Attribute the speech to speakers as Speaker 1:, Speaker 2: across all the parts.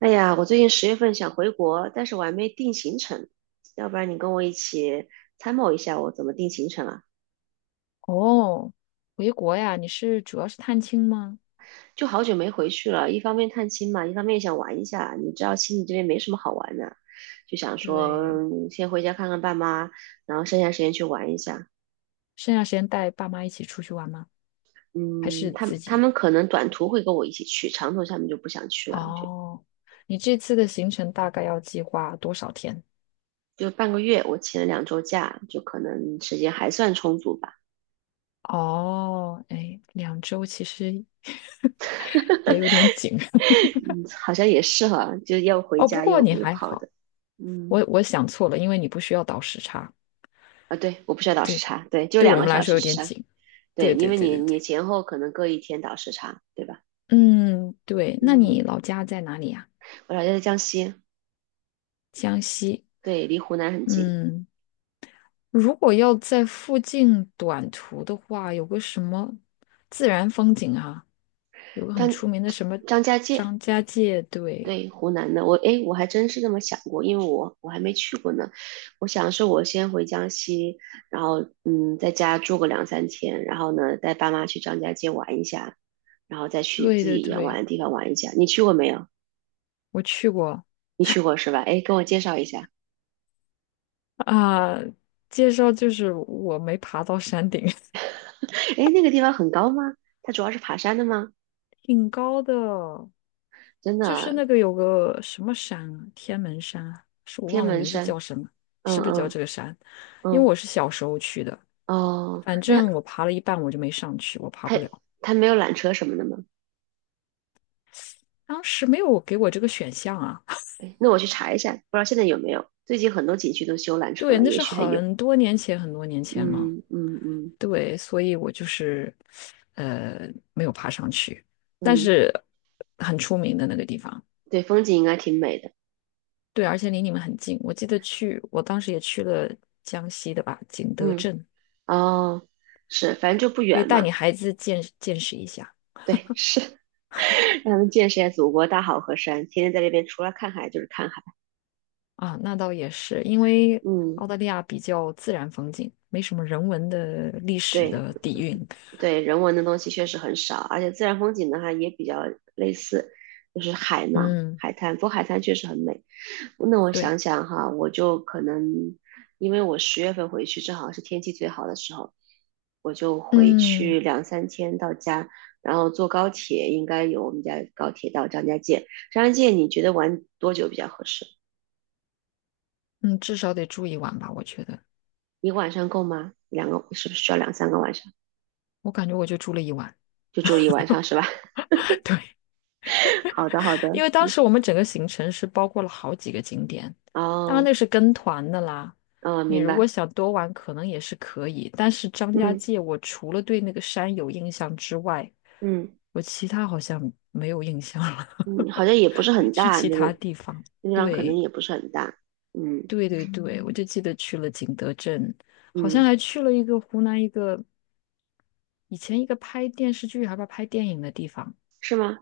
Speaker 1: 哎呀，我最近十月份想回国，但是我还没定行程，要不然你跟我一起参谋一下我怎么定行程啊？
Speaker 2: 哦，回国呀？你是主要是探亲吗？
Speaker 1: 就好久没回去了，一方面探亲嘛，一方面想玩一下。你知道悉尼这边没什么好玩的，就想说，
Speaker 2: 对，
Speaker 1: 先回家看看爸妈，然后剩下时间去玩一下。
Speaker 2: 剩下时间带爸妈一起出去玩吗？还
Speaker 1: 嗯，
Speaker 2: 是
Speaker 1: 他
Speaker 2: 自
Speaker 1: 们他
Speaker 2: 己？
Speaker 1: 们可能短途会跟我一起去，长途他们就不想去了，就
Speaker 2: 哦，你这次的行程大概要计划多少天？
Speaker 1: 就半个月，我请了2周假，就可能时间还算充足吧。
Speaker 2: 哦，哎，两周其实 也有点紧
Speaker 1: 嗯，好像也是哈，就要 回
Speaker 2: 哦。不
Speaker 1: 家
Speaker 2: 过
Speaker 1: 又
Speaker 2: 你
Speaker 1: 又
Speaker 2: 还
Speaker 1: 跑的。
Speaker 2: 好，
Speaker 1: 嗯，
Speaker 2: 我想错了，因为你不需要倒时差。
Speaker 1: 啊，对，我不需要倒时
Speaker 2: 对，
Speaker 1: 差，对，就
Speaker 2: 对我
Speaker 1: 两个
Speaker 2: 们来
Speaker 1: 小
Speaker 2: 说
Speaker 1: 时
Speaker 2: 有
Speaker 1: 时
Speaker 2: 点
Speaker 1: 差，
Speaker 2: 紧。
Speaker 1: 对，
Speaker 2: 对
Speaker 1: 因
Speaker 2: 对
Speaker 1: 为
Speaker 2: 对
Speaker 1: 你
Speaker 2: 对对，
Speaker 1: 你前后可能各一天倒时差，对吧？
Speaker 2: 嗯，对。那
Speaker 1: 嗯，
Speaker 2: 你老家在哪里呀？
Speaker 1: 我老家在江西，
Speaker 2: 江西。
Speaker 1: 对，离湖南很近，
Speaker 2: 嗯。如果要在附近短途的话，有个什么自然风景啊，有个很
Speaker 1: 张
Speaker 2: 出名的什么
Speaker 1: 张家界，
Speaker 2: 张家界，对，
Speaker 1: 对，湖南的，我诶，我还真是这么想过，因为我还没去过呢，我想是我先回江西，然后在家住个两三天，然后呢，带爸妈去张家界玩一下，然后再去
Speaker 2: 对
Speaker 1: 自
Speaker 2: 对
Speaker 1: 己想玩
Speaker 2: 对，
Speaker 1: 的地方玩一下。你去过没有？
Speaker 2: 我去过
Speaker 1: 你去过是吧？诶，跟我介绍一下。
Speaker 2: 啊。介绍就是我没爬到山顶，
Speaker 1: 哎，那个地方很高吗？它主要是爬山的吗？
Speaker 2: 挺高的，
Speaker 1: 真
Speaker 2: 就是
Speaker 1: 的，
Speaker 2: 那个有个什么山啊，天门山啊，是我
Speaker 1: 天
Speaker 2: 忘了
Speaker 1: 门
Speaker 2: 名字
Speaker 1: 山。
Speaker 2: 叫什么，
Speaker 1: 嗯
Speaker 2: 是不是叫这
Speaker 1: 嗯
Speaker 2: 个山？因为我
Speaker 1: 嗯，
Speaker 2: 是小时候去的，
Speaker 1: 哦，
Speaker 2: 反
Speaker 1: 那
Speaker 2: 正我爬了一半我就没上去，我爬不
Speaker 1: 它
Speaker 2: 了。
Speaker 1: 它没有缆车什么的吗？
Speaker 2: 当时没有给我这个选项啊。
Speaker 1: 哎，那我去查一下，不知道现在有没有。最近很多景区都修缆车
Speaker 2: 对，
Speaker 1: 了，
Speaker 2: 那
Speaker 1: 也
Speaker 2: 是
Speaker 1: 许还有。
Speaker 2: 很多年前，很多年前了。
Speaker 1: 嗯嗯嗯
Speaker 2: 对，所以我就是没有爬上去，但
Speaker 1: 嗯，
Speaker 2: 是很出名的那个地方。
Speaker 1: 对，风景应该挺美的。
Speaker 2: 对，而且离你们很近。我记得去，我当时也去了江西的吧，景德
Speaker 1: 嗯，
Speaker 2: 镇，
Speaker 1: 哦，是，反正就不
Speaker 2: 可以
Speaker 1: 远
Speaker 2: 带你
Speaker 1: 嘛。
Speaker 2: 孩子见见识一下
Speaker 1: 对，是，让他们见识一下祖国大好河山，天天在这边除了看海就是看海。
Speaker 2: 啊。那倒也是，因为
Speaker 1: 嗯，
Speaker 2: 澳大利亚比较自然风景，没什么人文的历史
Speaker 1: 对，
Speaker 2: 的底蕴。
Speaker 1: 对人文的东西确实很少，而且自然风景的话也比较类似，就是海嘛，
Speaker 2: 嗯，
Speaker 1: 海滩。不过海滩确实很美。那我
Speaker 2: 对，
Speaker 1: 想想哈，我就可能因为我十月份回去，正好是天气最好的时候，我就回
Speaker 2: 嗯
Speaker 1: 去两三天到家，然后坐高铁，应该有我们家高铁到张家界。张家界你觉得玩多久比较合适？
Speaker 2: 嗯，至少得住一晚吧，我觉得。
Speaker 1: 一个晚上够吗？两个是不是需要两三个晚上？
Speaker 2: 我感觉我就住了一晚。
Speaker 1: 就住了一晚上是吧？好的，好的。
Speaker 2: 因为当
Speaker 1: 嗯
Speaker 2: 时我们整个行程是包括了好几个景点，当然
Speaker 1: 哦，
Speaker 2: 那是跟团的啦。
Speaker 1: 嗯，
Speaker 2: 你
Speaker 1: 明
Speaker 2: 如果
Speaker 1: 白。
Speaker 2: 想多玩，可能也是可以。但是张家
Speaker 1: 嗯
Speaker 2: 界，我除了对那个山有印象之外，
Speaker 1: 嗯
Speaker 2: 我其他好像没有印象了，
Speaker 1: 嗯，好像也不是
Speaker 2: 没
Speaker 1: 很
Speaker 2: 去
Speaker 1: 大，
Speaker 2: 其他地方。
Speaker 1: 那地方可能
Speaker 2: 对，
Speaker 1: 也不是很大，嗯
Speaker 2: 对对对，我就记得去了景德镇，好
Speaker 1: 嗯，
Speaker 2: 像还去了一个湖南一个以前一个拍电视剧还不拍电影的地方，
Speaker 1: 是吗？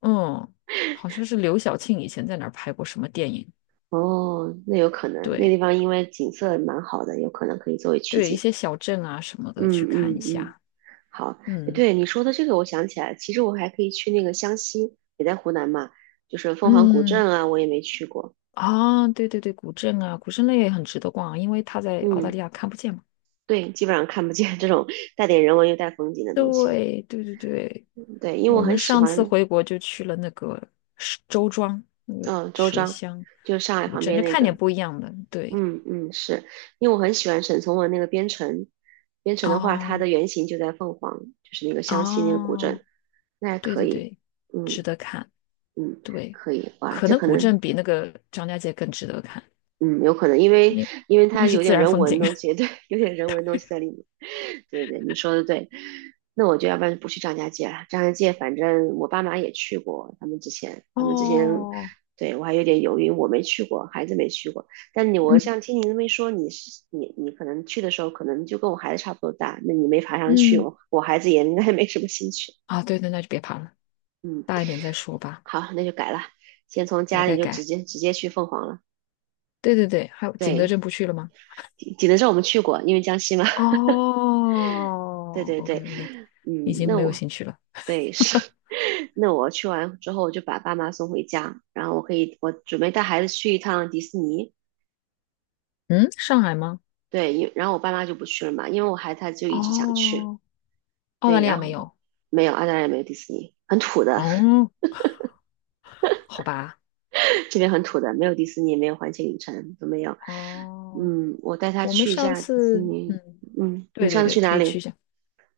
Speaker 2: 嗯，好像是刘晓庆以前在哪儿拍过什么电影。
Speaker 1: 哦，那有可能，那
Speaker 2: 对，
Speaker 1: 地方因为景色蛮好的，有可能可以作为取
Speaker 2: 对，一
Speaker 1: 景。
Speaker 2: 些小镇啊什么的去
Speaker 1: 嗯
Speaker 2: 看
Speaker 1: 嗯
Speaker 2: 一
Speaker 1: 嗯，
Speaker 2: 下。
Speaker 1: 好，诶
Speaker 2: 嗯
Speaker 1: 对你说的这个，我想起来，其实我还可以去那个湘西，也在湖南嘛，就是凤凰古
Speaker 2: 嗯，
Speaker 1: 镇啊，我也没去过。
Speaker 2: 啊，对对对，古镇啊，古镇类也很值得逛啊因为它在澳大利
Speaker 1: 嗯，
Speaker 2: 亚看不见嘛。
Speaker 1: 对，基本上看不见这种带点人文又带风景的东西。
Speaker 2: 对对对对，
Speaker 1: 对，因为我
Speaker 2: 我
Speaker 1: 很
Speaker 2: 们
Speaker 1: 喜
Speaker 2: 上次
Speaker 1: 欢，
Speaker 2: 回国就去了那个石周庄，那个
Speaker 1: 嗯、周
Speaker 2: 水
Speaker 1: 庄，
Speaker 2: 乡
Speaker 1: 就是上海
Speaker 2: 古
Speaker 1: 旁
Speaker 2: 镇，
Speaker 1: 边
Speaker 2: 就
Speaker 1: 那
Speaker 2: 看点
Speaker 1: 个，
Speaker 2: 不一样的。对，
Speaker 1: 嗯嗯，是因为我很喜欢沈从文那个《边城》，《边城》的话，它
Speaker 2: 哦
Speaker 1: 的原型就在凤凰，就是那个湘西那个古
Speaker 2: 哦，
Speaker 1: 镇，那还
Speaker 2: 对
Speaker 1: 可
Speaker 2: 对
Speaker 1: 以。
Speaker 2: 对，
Speaker 1: 嗯
Speaker 2: 值得看。
Speaker 1: 嗯，
Speaker 2: 对，
Speaker 1: 可以。哇，
Speaker 2: 可
Speaker 1: 这
Speaker 2: 能
Speaker 1: 可
Speaker 2: 古
Speaker 1: 能
Speaker 2: 镇比那个张家界更值得看，
Speaker 1: 嗯，有可能，因为
Speaker 2: 因
Speaker 1: 因为它
Speaker 2: 那是
Speaker 1: 有
Speaker 2: 自
Speaker 1: 点
Speaker 2: 然
Speaker 1: 人
Speaker 2: 风
Speaker 1: 文
Speaker 2: 景。
Speaker 1: 东西，对，有点人文东西在里面。对对对，你说的对。那我就要不然就不去张家界了。张家界反正我爸妈也去过，他们之前 他们之前
Speaker 2: 哦，
Speaker 1: 对我还有点犹豫，我没去过，孩子没去过。但你我
Speaker 2: 嗯
Speaker 1: 像听你那么一说，你是你你可能去的时候，可能就跟我孩子差不多大，那你没爬上去，
Speaker 2: 嗯。
Speaker 1: 我孩子也应该没什么兴趣。
Speaker 2: 啊，对对，那就别爬了，
Speaker 1: 嗯，
Speaker 2: 大一点再说吧。
Speaker 1: 好，那就改了，先从家
Speaker 2: 改
Speaker 1: 里
Speaker 2: 改
Speaker 1: 就直
Speaker 2: 改，
Speaker 1: 接直接去凤凰了。
Speaker 2: 对对对，还有景德
Speaker 1: 对，
Speaker 2: 镇不去了吗？
Speaker 1: 济南是我们去过，因为江西嘛。对
Speaker 2: 哦
Speaker 1: 对对，
Speaker 2: ，OK OK，已
Speaker 1: 嗯，
Speaker 2: 经
Speaker 1: 那
Speaker 2: 没有
Speaker 1: 我
Speaker 2: 兴趣了。
Speaker 1: 对是，那我去完之后我就把爸妈送回家，然后我可以我准备带孩子去一趟迪士尼，
Speaker 2: 嗯，上海吗？
Speaker 1: 对，然后我爸妈就不去了嘛，因为我孩子他就一直想去，
Speaker 2: 哦，澳大
Speaker 1: 对，
Speaker 2: 利亚
Speaker 1: 然
Speaker 2: 没
Speaker 1: 后
Speaker 2: 有。
Speaker 1: 没有，澳大利亚没有迪士尼，很土的，
Speaker 2: 哦，好吧。
Speaker 1: 这边很土的，没有迪士尼，没有环球影城都没有，
Speaker 2: 哦，
Speaker 1: 嗯，我带他
Speaker 2: 我们
Speaker 1: 去一
Speaker 2: 上
Speaker 1: 下迪士
Speaker 2: 次，
Speaker 1: 尼，
Speaker 2: 嗯，
Speaker 1: 嗯，你
Speaker 2: 对
Speaker 1: 上
Speaker 2: 对
Speaker 1: 次
Speaker 2: 对，
Speaker 1: 去
Speaker 2: 可
Speaker 1: 哪
Speaker 2: 以去一
Speaker 1: 里？
Speaker 2: 下，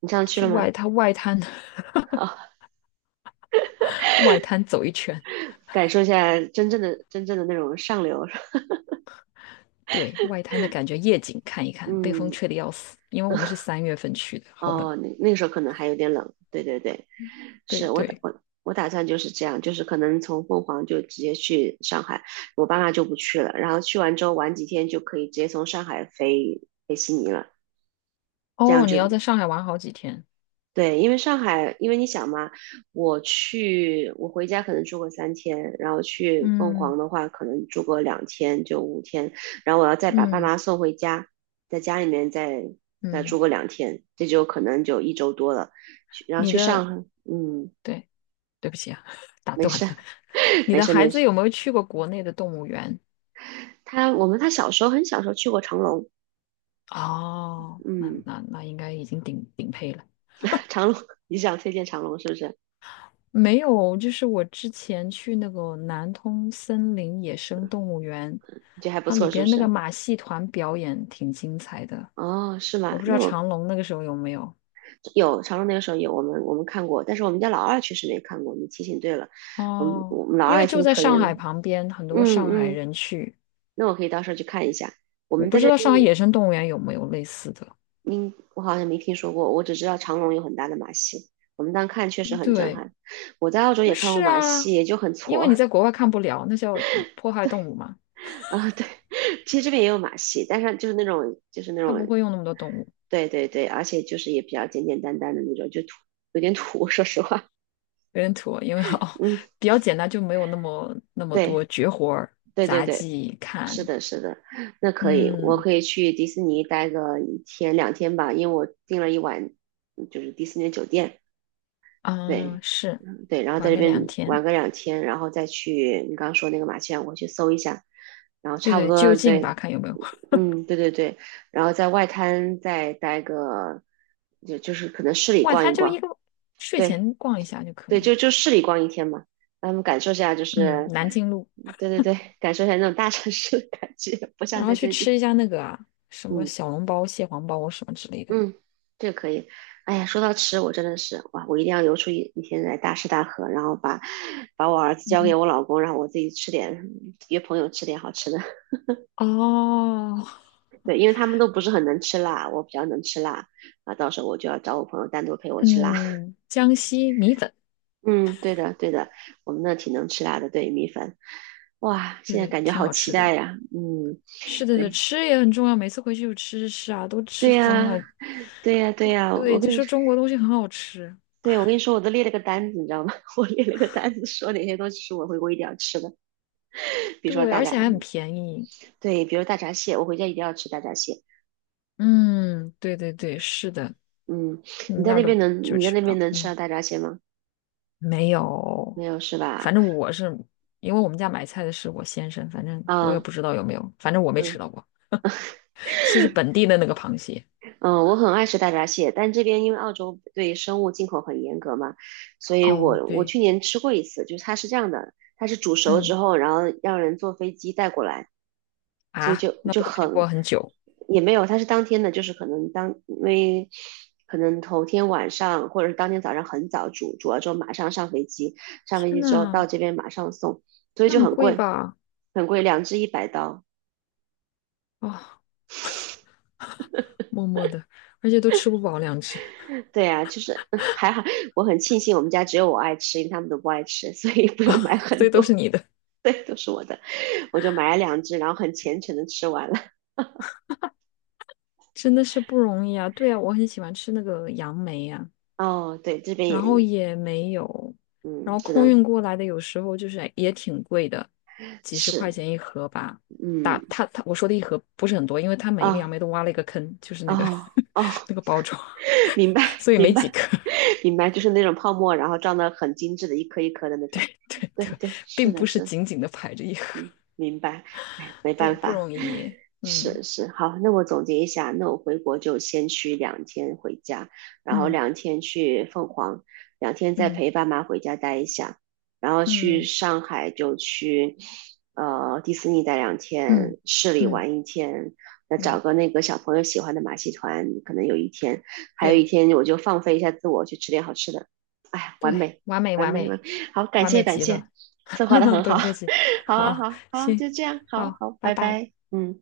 Speaker 1: 你上次去
Speaker 2: 去
Speaker 1: 了吗？
Speaker 2: 外滩外滩
Speaker 1: 好，
Speaker 2: 外滩走一圈。
Speaker 1: 感受一下真正的那种上流，
Speaker 2: 对，外滩的感觉，夜景看一 看，被风
Speaker 1: 嗯，
Speaker 2: 吹得要死，因为我们是三月份去的，好冷。
Speaker 1: 哦，那个时候可能还有点冷，对对对，
Speaker 2: 对
Speaker 1: 是我打
Speaker 2: 对。
Speaker 1: 我我打算就是这样，就是可能从凤凰就直接去上海，我爸妈就不去了，然后去完之后玩几天就可以直接从上海飞悉尼了，这样
Speaker 2: 哦，你要
Speaker 1: 就
Speaker 2: 在上海玩好几天。
Speaker 1: 对，因为上海，因为你想嘛，我去，我回家可能住个三天，然后去凤
Speaker 2: 嗯
Speaker 1: 凰的话，可能住个两天就5天，然后我要再把爸
Speaker 2: 嗯
Speaker 1: 妈送回家，在家里面再住
Speaker 2: 嗯，
Speaker 1: 个两天，这就可能就一周多了。去，然后
Speaker 2: 你
Speaker 1: 去上
Speaker 2: 的，
Speaker 1: 海，嗯，
Speaker 2: 对，对不起啊，打
Speaker 1: 没
Speaker 2: 断了。
Speaker 1: 事，
Speaker 2: 你
Speaker 1: 没
Speaker 2: 的
Speaker 1: 事，
Speaker 2: 孩
Speaker 1: 没
Speaker 2: 子
Speaker 1: 事。
Speaker 2: 有没有去过国内的动物园？
Speaker 1: 他我们他小时候很小时候去过长隆，
Speaker 2: 哦，那
Speaker 1: 嗯，
Speaker 2: 那那应该已经顶顶配了。
Speaker 1: 长隆，你想推荐长隆是不是？
Speaker 2: 没有，就是我之前去那个南通森林野生动物园，
Speaker 1: 你觉得还不
Speaker 2: 它里
Speaker 1: 错是不
Speaker 2: 边那个
Speaker 1: 是？
Speaker 2: 马戏团表演挺精彩的。
Speaker 1: 哦，是吗？
Speaker 2: 我不知
Speaker 1: 那
Speaker 2: 道
Speaker 1: 我
Speaker 2: 长隆那个时候有没有。
Speaker 1: 有长隆那个时候有我们看过，但是我们家老二确实没看过。你提醒对了，我们
Speaker 2: 哦，
Speaker 1: 我们老
Speaker 2: 因
Speaker 1: 二也
Speaker 2: 为就
Speaker 1: 挺
Speaker 2: 在
Speaker 1: 可
Speaker 2: 上
Speaker 1: 怜的。
Speaker 2: 海旁边，很多
Speaker 1: 嗯
Speaker 2: 上海
Speaker 1: 嗯，
Speaker 2: 人去。
Speaker 1: 那我可以到时候去看一下。我
Speaker 2: 我
Speaker 1: 们
Speaker 2: 不
Speaker 1: 在
Speaker 2: 知
Speaker 1: 这
Speaker 2: 道上海
Speaker 1: 边，
Speaker 2: 野生动物园有没有类似的。
Speaker 1: 嗯，我好像没听说过，我只知道长隆有很大的马戏，我们当看确实很震
Speaker 2: 对，
Speaker 1: 撼。我在澳洲
Speaker 2: 但
Speaker 1: 也看过
Speaker 2: 是
Speaker 1: 马
Speaker 2: 啊，
Speaker 1: 戏，也就很
Speaker 2: 因为
Speaker 1: 挫
Speaker 2: 你在国外看不了，那叫迫害动物嘛，
Speaker 1: 啊。对，其实这边也有马戏，但是就是那种就是那
Speaker 2: 它不
Speaker 1: 种
Speaker 2: 会用那么多动物，
Speaker 1: 对对对，而且就是也比较简简单单的那种，就土有点土。说实话，
Speaker 2: 有点土，因为哦
Speaker 1: 嗯，
Speaker 2: 比较简单，就没有那么
Speaker 1: 对
Speaker 2: 多绝活儿、
Speaker 1: 对对
Speaker 2: 杂
Speaker 1: 对。
Speaker 2: 技
Speaker 1: 是
Speaker 2: 看。
Speaker 1: 的，是的，那可以，我
Speaker 2: 嗯
Speaker 1: 可以去迪士尼待个一天两天吧，因为我订了一晚，就是迪士尼的酒店，
Speaker 2: 嗯，
Speaker 1: 对，
Speaker 2: 是
Speaker 1: 嗯，对，然后在
Speaker 2: 玩
Speaker 1: 这
Speaker 2: 个两
Speaker 1: 边
Speaker 2: 天，
Speaker 1: 玩个两天，然后再去你刚刚说那个马戏团，我去搜一下，然后
Speaker 2: 对
Speaker 1: 差不
Speaker 2: 对，
Speaker 1: 多，
Speaker 2: 就近吧，
Speaker 1: 对，
Speaker 2: 看有没有。
Speaker 1: 嗯，对对对，然后在外滩再待个，就就是可能市里
Speaker 2: 外
Speaker 1: 逛
Speaker 2: 滩
Speaker 1: 一
Speaker 2: 就一
Speaker 1: 逛，
Speaker 2: 个睡
Speaker 1: 对
Speaker 2: 前逛一下就可
Speaker 1: 对，
Speaker 2: 以。
Speaker 1: 就就市里逛一天嘛，让他们感受一下，就
Speaker 2: 嗯，
Speaker 1: 是，
Speaker 2: 南京路，
Speaker 1: 对对对，感受一下那种大城市的感觉，不
Speaker 2: 然
Speaker 1: 像
Speaker 2: 后
Speaker 1: 在
Speaker 2: 去
Speaker 1: 这里，
Speaker 2: 吃一下那个啊，什么
Speaker 1: 嗯。
Speaker 2: 小笼包、蟹黄包什么之类的。
Speaker 1: 嗯，这个可以。哎呀，说到吃，我真的是哇，我一定要留出一天来大吃大喝，然后把我儿子交给
Speaker 2: 嗯
Speaker 1: 我老公，让我自己吃点，约朋友吃点好吃的。
Speaker 2: 哦，
Speaker 1: 对，因为他们都不是很能吃辣，我比较能吃辣啊，到时候我就要找我朋友单独陪我吃辣。
Speaker 2: 嗯，江西米粉。
Speaker 1: 嗯，对的，对的，我们那挺能吃辣的，对，米粉。哇，
Speaker 2: 对
Speaker 1: 现在
Speaker 2: 对，
Speaker 1: 感觉
Speaker 2: 挺
Speaker 1: 好
Speaker 2: 好
Speaker 1: 期
Speaker 2: 吃的。
Speaker 1: 待呀。嗯，
Speaker 2: 是的，对，
Speaker 1: 对，
Speaker 2: 吃也很重要。每次回去就吃吃吃啊，都吃
Speaker 1: 对
Speaker 2: 疯了。
Speaker 1: 呀，对呀，对呀，我
Speaker 2: 对，
Speaker 1: 跟
Speaker 2: 就
Speaker 1: 你，
Speaker 2: 说中国东西很好吃，
Speaker 1: 对，我跟你说，我都列了个单子，你知道吗？我列了个单子，说哪些东西是我回国一定要吃的。比如说
Speaker 2: 对，
Speaker 1: 大
Speaker 2: 而
Speaker 1: 闸，
Speaker 2: 且还很便宜。
Speaker 1: 对，比如大闸蟹，我回家一定要吃大闸蟹。
Speaker 2: 嗯，对对对，是的，
Speaker 1: 嗯，你
Speaker 2: 嗯，
Speaker 1: 在
Speaker 2: 那
Speaker 1: 那
Speaker 2: 儿都
Speaker 1: 边能
Speaker 2: 就
Speaker 1: 你在
Speaker 2: 吃
Speaker 1: 那
Speaker 2: 不
Speaker 1: 边
Speaker 2: 到。
Speaker 1: 能吃到
Speaker 2: 嗯，
Speaker 1: 大闸蟹吗？
Speaker 2: 没有，
Speaker 1: 没有是吧？
Speaker 2: 反正我是因为我们家买菜的是我先生，反正我也
Speaker 1: 啊，
Speaker 2: 不知道有没有，反正我没吃
Speaker 1: 嗯
Speaker 2: 到过。吃是本地的那个螃蟹。
Speaker 1: 嗯，我很爱吃大闸蟹，但这边因为澳洲对生物进口很严格嘛，所以
Speaker 2: 哦，
Speaker 1: 我
Speaker 2: 对，
Speaker 1: 去年吃过一次，就是它是这样的，它是煮熟之
Speaker 2: 嗯
Speaker 1: 后，然后让人坐飞机带过来。所以
Speaker 2: 啊，
Speaker 1: 就
Speaker 2: 那
Speaker 1: 就
Speaker 2: 不都已经过
Speaker 1: 很
Speaker 2: 了很久？
Speaker 1: 也没有，他是当天的，就是可能因为可能头天晚上或者是当天早上很早煮了之后马上上飞机，上飞
Speaker 2: 天
Speaker 1: 机之后到
Speaker 2: 呐，
Speaker 1: 这边马上送，所以
Speaker 2: 那
Speaker 1: 就
Speaker 2: 很
Speaker 1: 很
Speaker 2: 贵
Speaker 1: 贵，
Speaker 2: 吧？
Speaker 1: 很贵，两只100刀。
Speaker 2: 哦，默默的，而且都吃不饱两只，
Speaker 1: 对啊，就是 还好，我很庆幸我们家只有我爱吃，因为他们都不爱吃，所以不用买
Speaker 2: 所
Speaker 1: 很
Speaker 2: 以都是
Speaker 1: 多。
Speaker 2: 你的，
Speaker 1: 对，都是我的，我就买了两只，然后很虔诚的吃完了。
Speaker 2: 真的是不容易啊。对啊，我很喜欢吃那个杨梅呀、
Speaker 1: 哦，对，这边
Speaker 2: 然
Speaker 1: 也，
Speaker 2: 后也没有，然
Speaker 1: 嗯，
Speaker 2: 后
Speaker 1: 只
Speaker 2: 空
Speaker 1: 能
Speaker 2: 运过来的有时候就是也挺贵的，几十块
Speaker 1: 吃。
Speaker 2: 钱一盒吧。打
Speaker 1: 嗯，
Speaker 2: 他他我说的一盒不是很多，因为他每一个杨
Speaker 1: 啊、
Speaker 2: 梅都挖了一个坑，就是
Speaker 1: 哦，
Speaker 2: 那个
Speaker 1: 哦，哦，
Speaker 2: 那个包装，
Speaker 1: 明白，
Speaker 2: 所以没
Speaker 1: 明
Speaker 2: 几
Speaker 1: 白，
Speaker 2: 颗。
Speaker 1: 明白，就是那种泡沫，然后装的很精致的，一颗一颗的那种。
Speaker 2: 对
Speaker 1: 对
Speaker 2: 对，
Speaker 1: 对，是
Speaker 2: 并
Speaker 1: 的
Speaker 2: 不是
Speaker 1: 是，
Speaker 2: 紧紧的排着一盒，
Speaker 1: 嗯，明白。哎，没办
Speaker 2: 对，不
Speaker 1: 法。
Speaker 2: 容易。嗯
Speaker 1: 是是，好，那我总结一下，那我回国就先去两天回家，然后
Speaker 2: 嗯
Speaker 1: 两天去凤凰，两天再
Speaker 2: 嗯
Speaker 1: 陪爸妈回家待一下，然后去
Speaker 2: 嗯
Speaker 1: 上海就去，呃，迪士尼待两天，
Speaker 2: 嗯
Speaker 1: 市里
Speaker 2: 嗯
Speaker 1: 玩一天，再找
Speaker 2: 嗯。
Speaker 1: 个那个小朋友喜欢的马戏团，可能有一天，还有一
Speaker 2: 对
Speaker 1: 天我就放飞一下自我，去吃点好吃的，哎，完
Speaker 2: 对，
Speaker 1: 美，
Speaker 2: 完美
Speaker 1: 完
Speaker 2: 完
Speaker 1: 美，完
Speaker 2: 美
Speaker 1: 美好，感
Speaker 2: 完
Speaker 1: 谢
Speaker 2: 美
Speaker 1: 感
Speaker 2: 极
Speaker 1: 谢，
Speaker 2: 了，
Speaker 1: 策划的很
Speaker 2: 不
Speaker 1: 好，
Speaker 2: 用客气。
Speaker 1: 好啊，好
Speaker 2: 好，
Speaker 1: 好，
Speaker 2: 行，
Speaker 1: 就这样，好
Speaker 2: 好，
Speaker 1: 好，
Speaker 2: 拜
Speaker 1: 拜
Speaker 2: 拜。
Speaker 1: 拜，嗯。